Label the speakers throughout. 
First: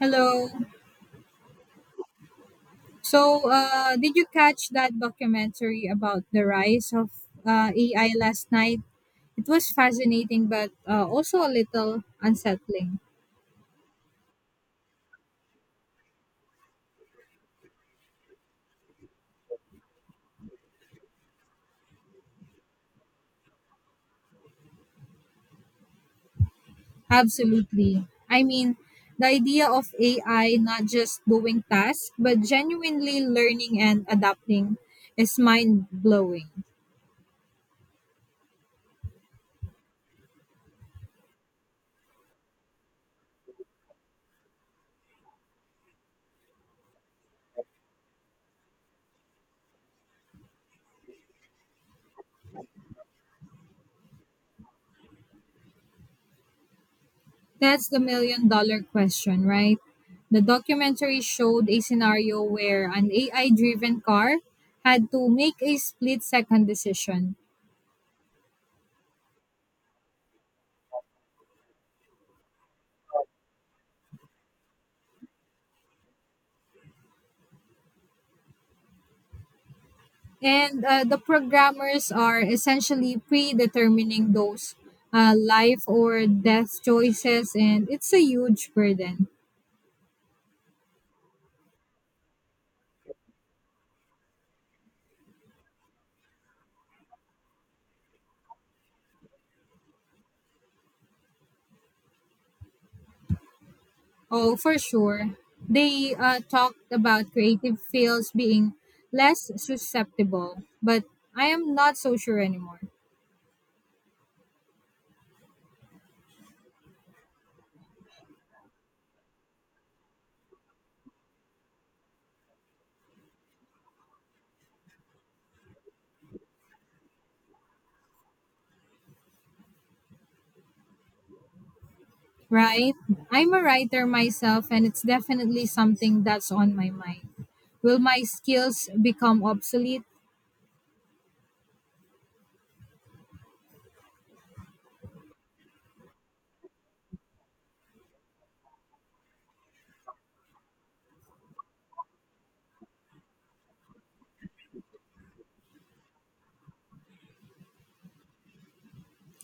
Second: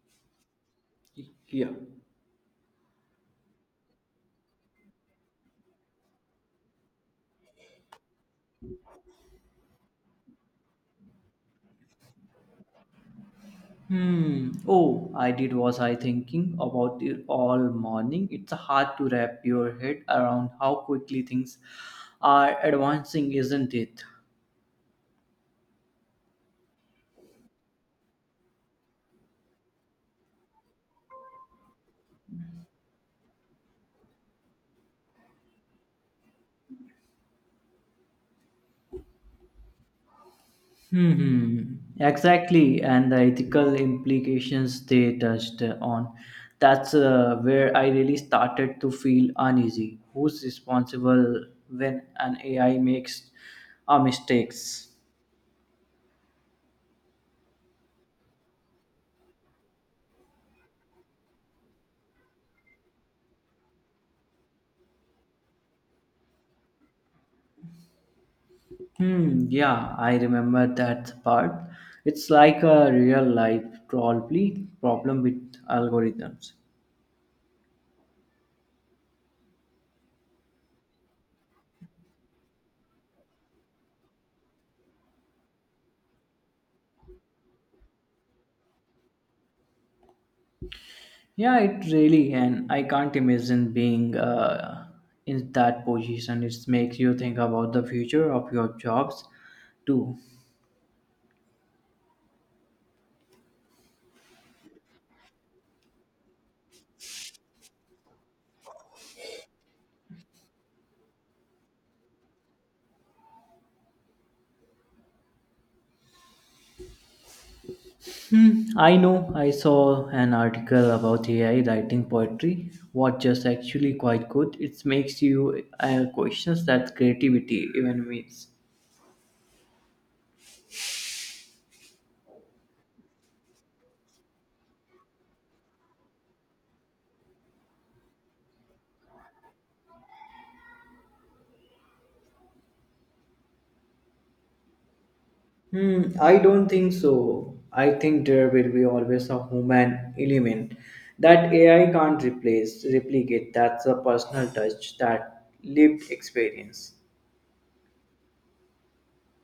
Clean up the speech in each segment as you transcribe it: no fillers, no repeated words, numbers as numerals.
Speaker 1: Hello.
Speaker 2: Yeah.
Speaker 1: So, did you catch that documentary about the rise of AI last night? It was fascinating, but also a little unsettling.
Speaker 2: Hmm. Oh, I did. Was I thinking about it all morning. It's hard to wrap your head around how quickly things are advancing, isn't it?
Speaker 1: Absolutely. I mean, the idea of AI not just doing tasks, but genuinely learning and adapting is mind blowing.
Speaker 2: Hmm. Exactly, and the ethical implications they touched on. That's where I really started to feel uneasy. Who's responsible when an AI makes mistakes?
Speaker 1: That's the million dollar question, right? The documentary showed a scenario where an AI driven car had to make a split second decision.
Speaker 2: Hmm, yeah, I remember that part. It's like a real life probably problem with algorithms.
Speaker 1: And the programmers are essentially predetermining those life or death choices, and it's a huge burden.
Speaker 2: Yeah, it really, and I can't imagine being in that position. It makes you think about the future of your jobs too.
Speaker 1: Oh, for sure. They talked about creative fields being less susceptible, but I am not so sure anymore.
Speaker 2: Hmm, I know. I saw an article about AI writing poetry, what just actually quite good. It makes you questions that creativity even means.
Speaker 1: Right? I'm a writer myself, and it's definitely something that's on my mind. Will my skills become obsolete?
Speaker 2: Hmm, I don't think so. I think there will be always a human element that AI can't replicate. That's a personal touch, that lived experience.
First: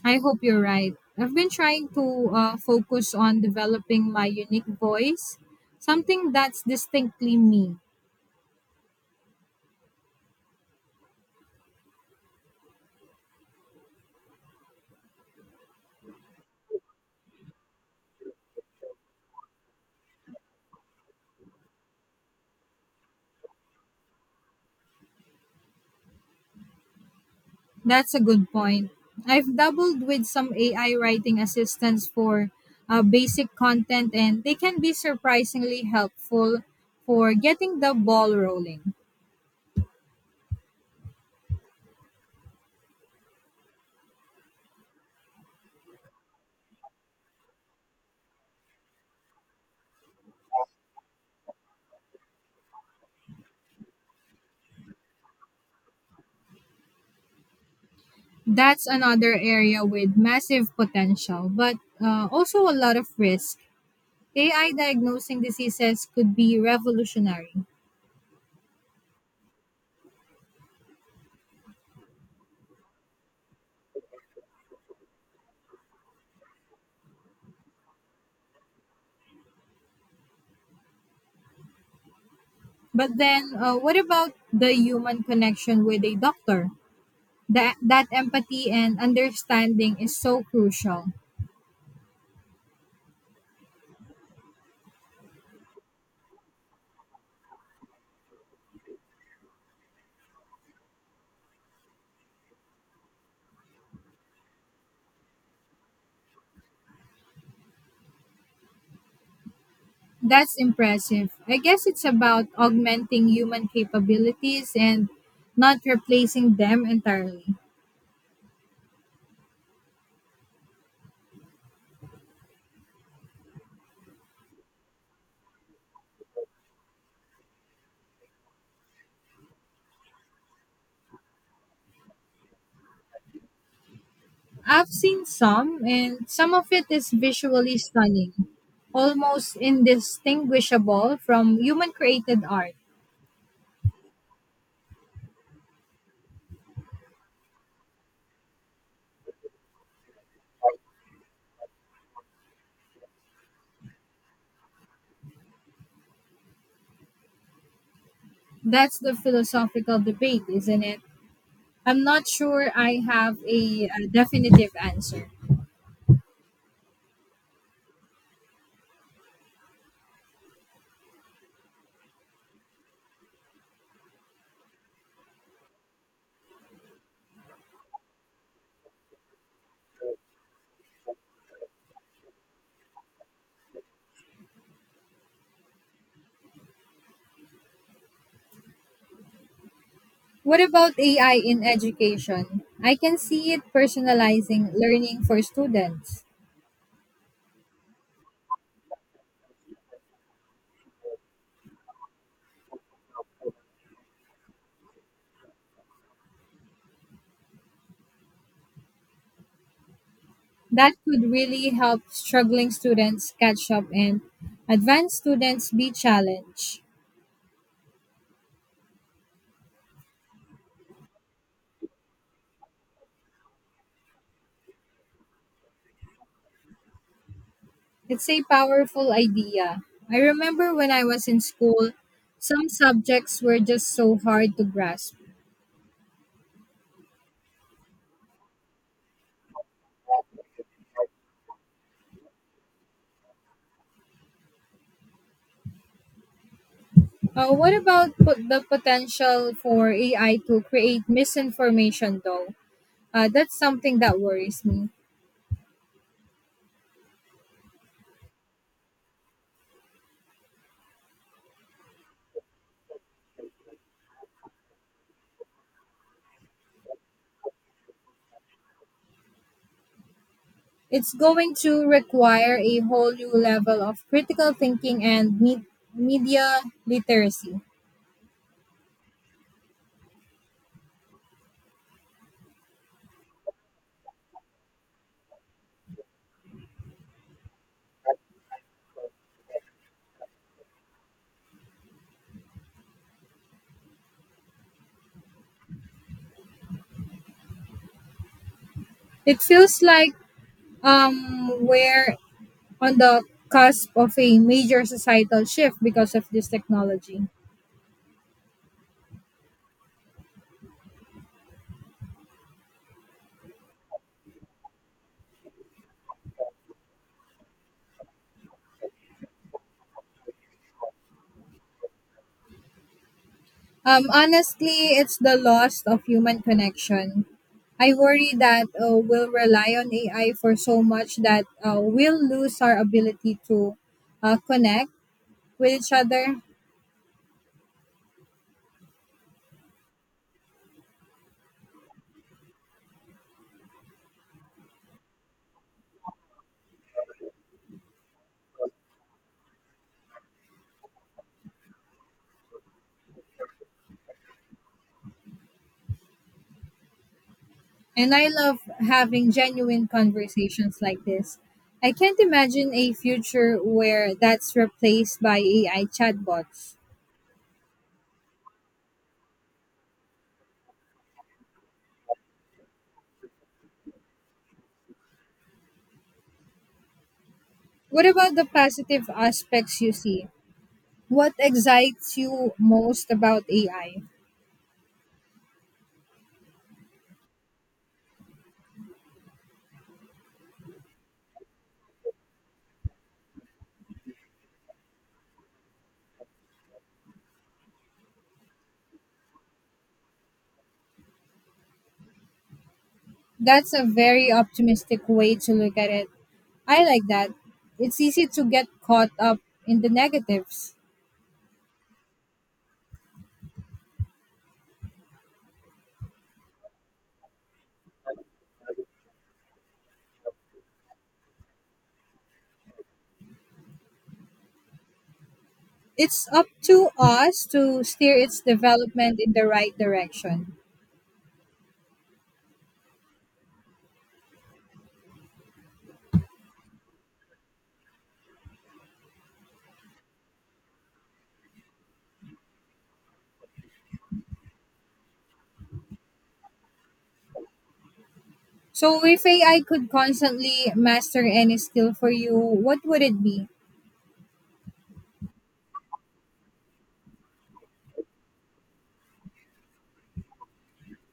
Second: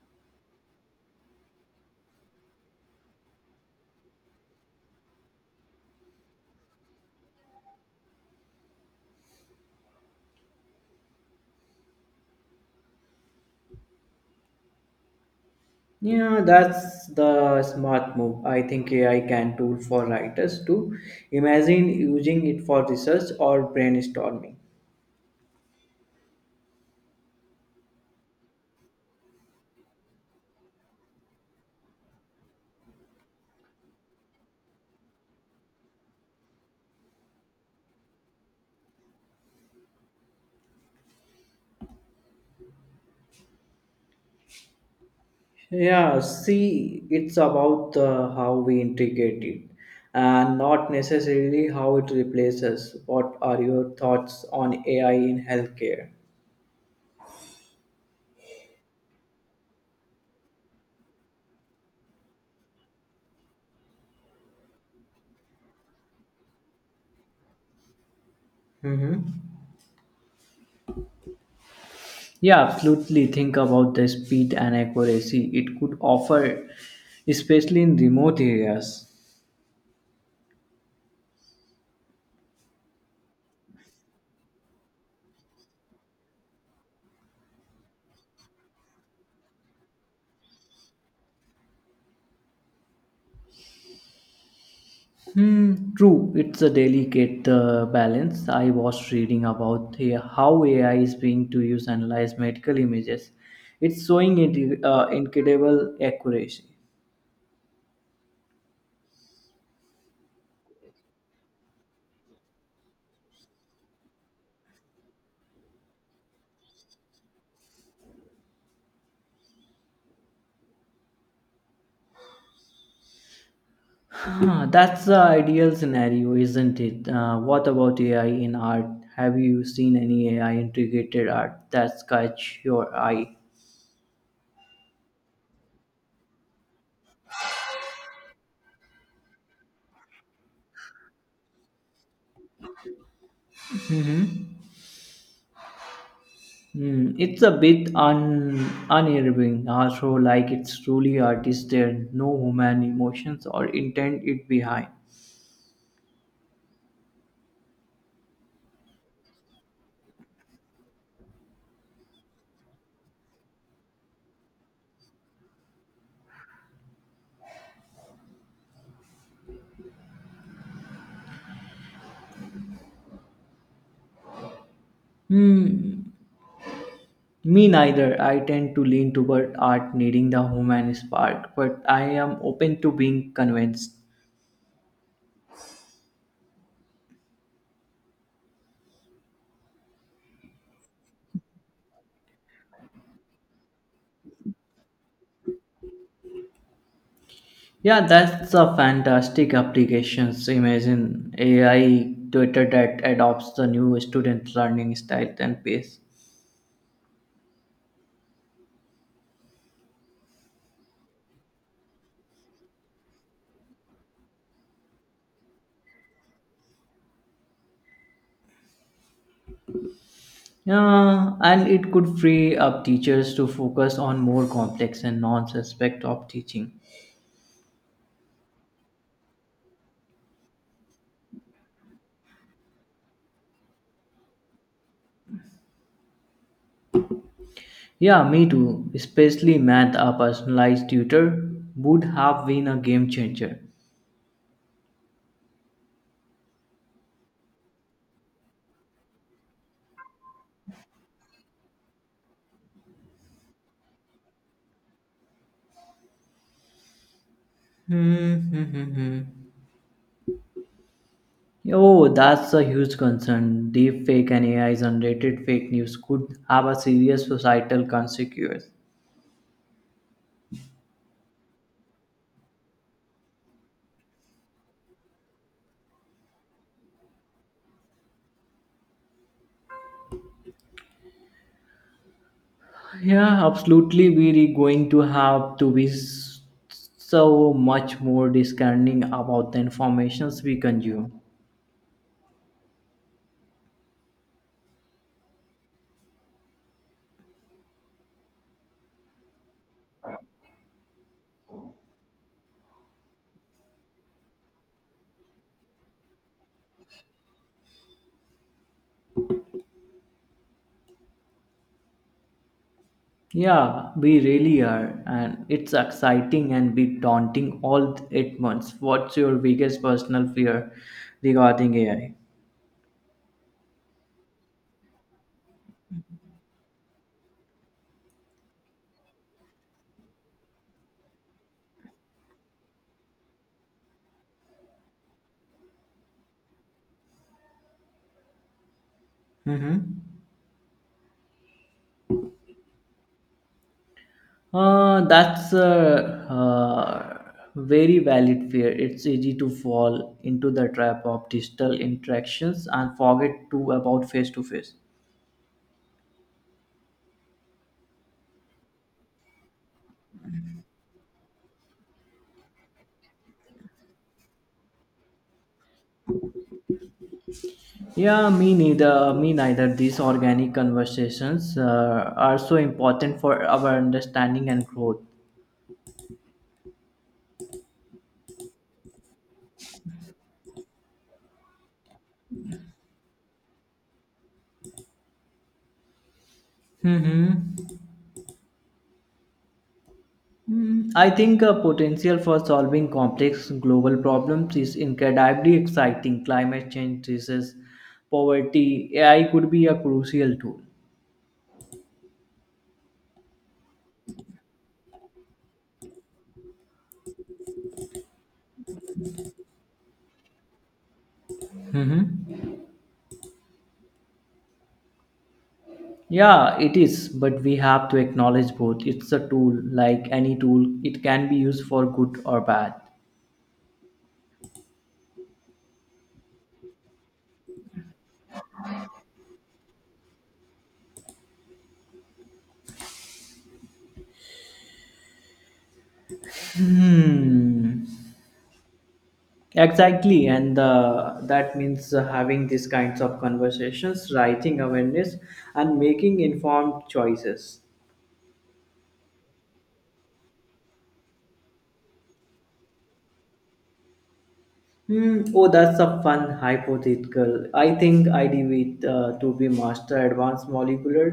Speaker 1: I hope you're right. I've been trying to focus on developing my unique voice, something that's distinctly me.
Speaker 2: Yeah, that's the smart move. I think AI can tool for writers to imagine using it for research or brainstorming.
Speaker 1: That's a good point. I've doubled with some AI writing assistants for basic content, and they can be surprisingly helpful for getting the ball rolling.
Speaker 2: Yeah, see, it's about how we integrate it and not necessarily how it replaces. What are your thoughts on AI in healthcare?
Speaker 1: That's another area with massive potential, but also a lot of risk. AI diagnosing diseases could be revolutionary.
Speaker 2: Mm-hmm. Yeah, absolutely. Think about the speed and accuracy it could offer, especially in remote areas.
Speaker 1: But then, what about the human connection with a doctor? That empathy and understanding is so crucial.
Speaker 2: Hmm, true, it's a delicate balance. I was reading about how AI is being to use analyze medical images. It's showing it, incredible accuracy.
Speaker 1: That's impressive. I guess it's about augmenting human capabilities and not replacing them entirely.
Speaker 2: Huh, that's the ideal scenario, isn't it? What about AI in art? Have you seen any AI integrated art that's catch your eye?
Speaker 1: I've seen some, and some of it is visually stunning, almost indistinguishable from human created art.
Speaker 2: Hmm, it's a bit un unnerving, also like it's truly artist there, no human emotions or intent it behind.
Speaker 1: That's the philosophical debate, isn't it? I'm not sure I have a definitive answer.
Speaker 2: Hmm, me neither. I tend to lean toward art needing the human spark, but I am open to being convinced.
Speaker 1: What about AI in education? I can see it personalizing learning for students.
Speaker 2: Yeah, that's a fantastic applications. Imagine AI tutor that adopts the new student learning style and pace.
Speaker 1: That could really help struggling students catch up and advanced students be challenged.
Speaker 2: Yeah, and it could free up teachers to focus on more complex and non-suspect of teaching.
Speaker 1: It's a powerful idea. I remember when I was in school, some subjects were just so hard to grasp.
Speaker 2: Yeah, me too. Especially math, a personalized tutor would have been a game changer.
Speaker 1: What about the potential for AI to create misinformation, though? That's something that worries me.
Speaker 2: Hmm. Oh, that's a huge concern. Deep fake and AI generated fake news could have a serious societal consequence.
Speaker 1: It's going to require a whole new level of critical thinking and media literacy.
Speaker 2: Yeah, absolutely. We're going to have to be so much more discerning about the informations we consume.
Speaker 1: It feels like we're on the cusp of a major societal shift because of this technology.
Speaker 2: Yeah, we really are, and it's exciting and bit daunting all at once. What's your biggest personal fear regarding AI?
Speaker 1: Honestly, it's the loss of human connection. I worry that we'll rely on AI for so much that we'll lose our ability to connect with each other.
Speaker 2: Mm-hmm. That's a very valid fear. It's easy to fall into the trap of digital interactions and forget to about face to face.
Speaker 1: And I love having genuine conversations like this. I can't imagine a future where that's replaced by AI chatbots.
Speaker 2: Yeah, me neither. Me neither. These organic conversations are so important for our understanding and growth.
Speaker 1: What about the positive aspects you see? What excites you most about AI?
Speaker 2: Mm-hmm. I think potential for solving complex global problems is incredibly exciting. Climate change, disease, poverty, AI could be a crucial tool.
Speaker 1: That's a very optimistic way to look at it. I like that. It's easy to get caught up in the negatives.
Speaker 2: Mm-hmm. Yeah, it is, but we have to acknowledge both. It's a tool, like any tool, it can be used for good or bad.
Speaker 1: It's up to us to steer its development in the right direction.
Speaker 2: Hmm. Exactly, and that means having these kinds of conversations, writing awareness, and making informed choices.
Speaker 1: So, if AI could constantly master any skill for you, what would it be?
Speaker 2: Hmm. Oh, that's a fun hypothetical. I think IDV to be master advanced molecular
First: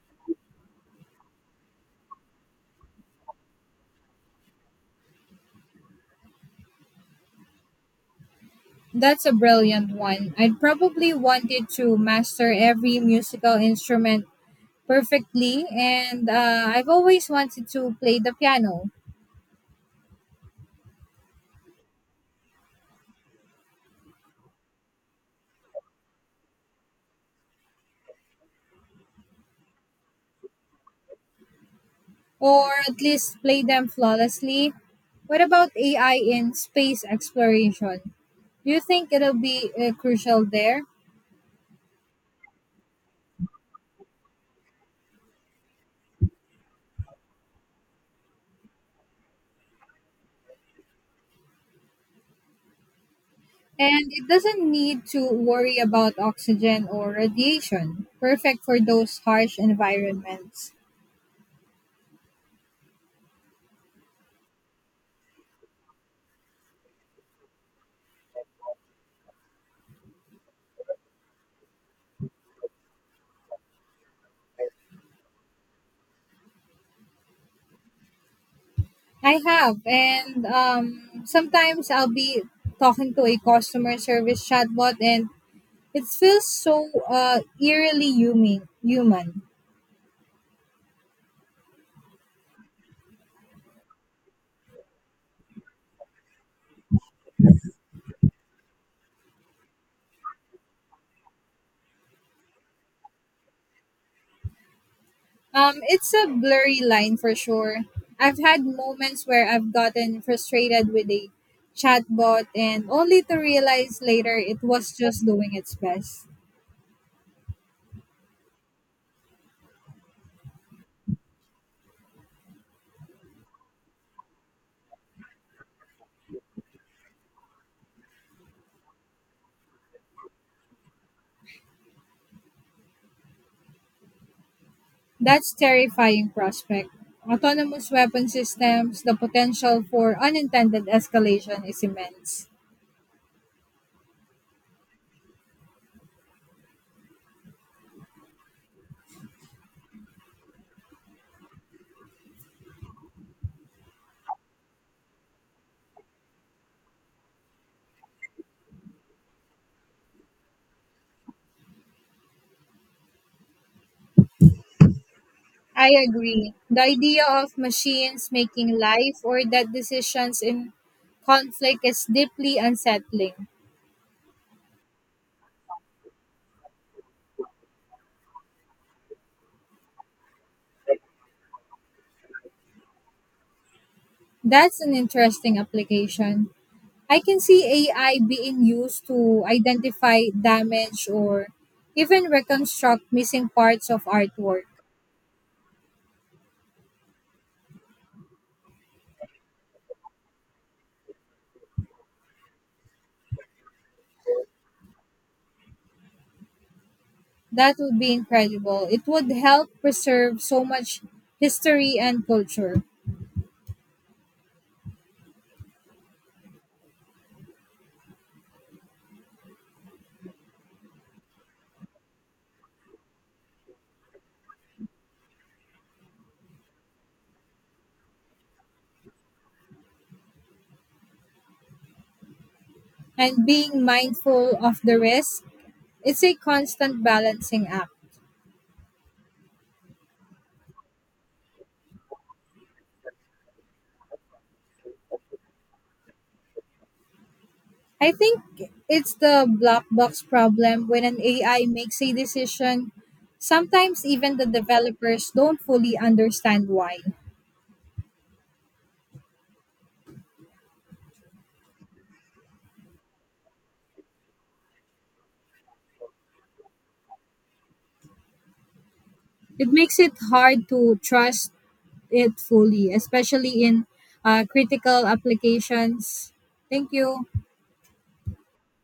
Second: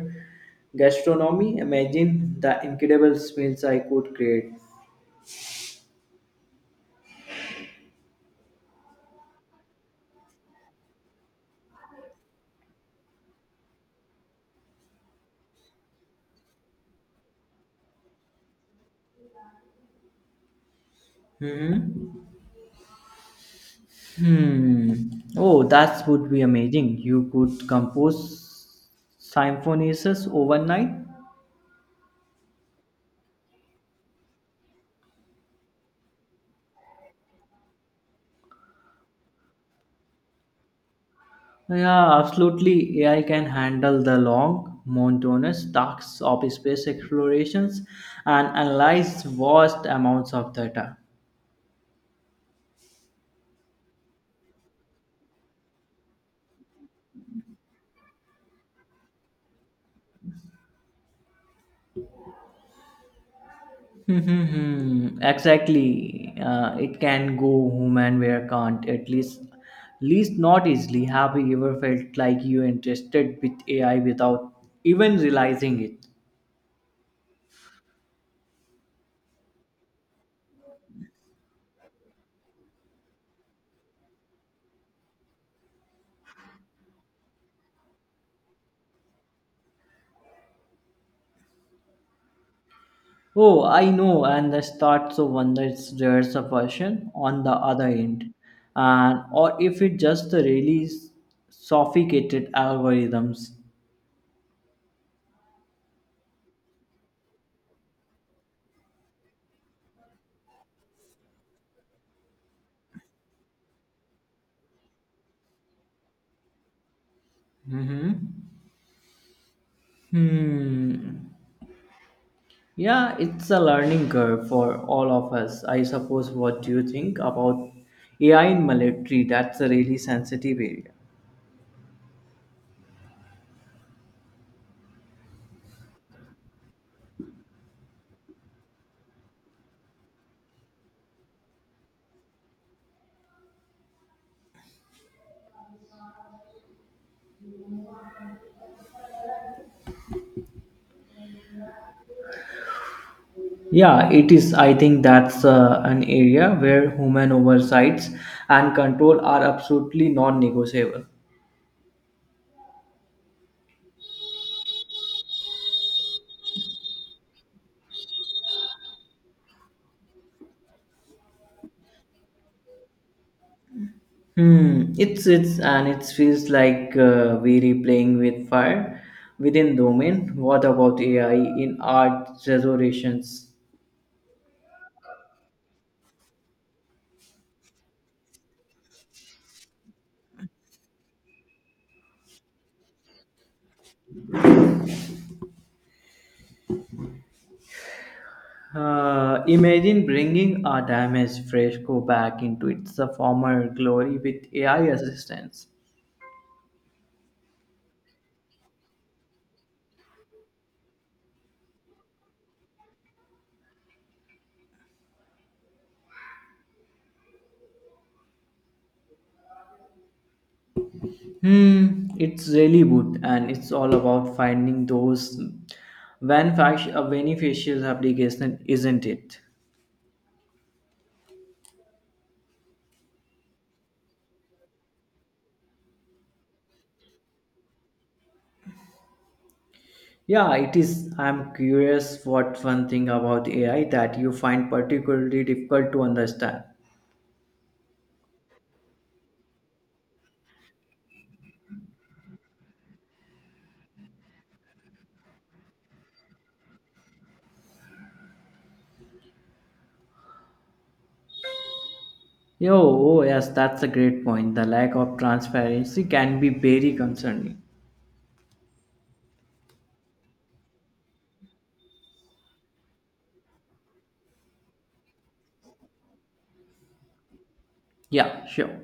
Speaker 2: gastronomy. Imagine the incredible smells I could create.
Speaker 1: That's a brilliant one. I'd probably want it to master every musical instrument perfectly, and I've always wanted to play the piano.
Speaker 2: hmm Hmm. Oh, that would be amazing. You could compose symphonies overnight.
Speaker 1: Or at least play them flawlessly. What about AI in space exploration? Do you think it'll be crucial there?
Speaker 2: Yeah, absolutely. AI can handle the long, monotonous tasks of space explorations and analyze vast amounts of data.
Speaker 1: And it doesn't need to worry about oxygen or radiation. Perfect for those harsh environments.
Speaker 2: Hmm. Exactly. It can go human where can't, at least not easily. Have you ever felt like you interested with AI without even realizing it?
Speaker 1: I have, and sometimes I'll be talking to a customer service chatbot, and it feels so eerily human. Human.
Speaker 2: Oh, I know, and the starts of wonders there's a version on the other end, and or if it just the really sophisticated algorithms.
Speaker 1: It's a blurry line for sure. I've had moments where I've gotten frustrated with a chatbot and only to realize later it was just doing its best.
Speaker 2: Hmm. Hmm. Yeah, it's a learning curve for all of us, I suppose. What do you think about AI in military? That's a really sensitive area.
Speaker 1: That's terrifying prospect. Autonomous weapon systems, the potential for unintended escalation is immense.
Speaker 2: Yeah, it is. I think that's an area where human oversights and control are absolutely non-negotiable.
Speaker 1: I agree. The idea of machines making life or death decisions in conflict is deeply unsettling.
Speaker 2: Hmm. It's and it feels like we're playing with fire within domain. What about AI in art restorations?
Speaker 1: That's an interesting application. I can see AI being used to identify damage or even reconstruct missing parts of artwork.
Speaker 2: Imagine bringing a damaged fresco back into its former glory with AI assistance.
Speaker 1: That would be incredible. It would help preserve so much history and culture.
Speaker 2: Hmm, it's really good, and it's all about finding those beneficial application, isn't it?
Speaker 1: And being mindful of the risk, it's a constant balancing act.
Speaker 2: Yeah, it is. I'm curious what one thing about AI that you find particularly difficult to understand.
Speaker 1: I think it's the black box problem when an AI makes a decision. Sometimes even the developers don't fully understand why.
Speaker 2: Yo, oh yes, that's a great point. The lack of transparency can be very concerning.
Speaker 1: It makes it hard to trust it fully, especially in critical applications. Thank you.
Speaker 2: Yeah, sure.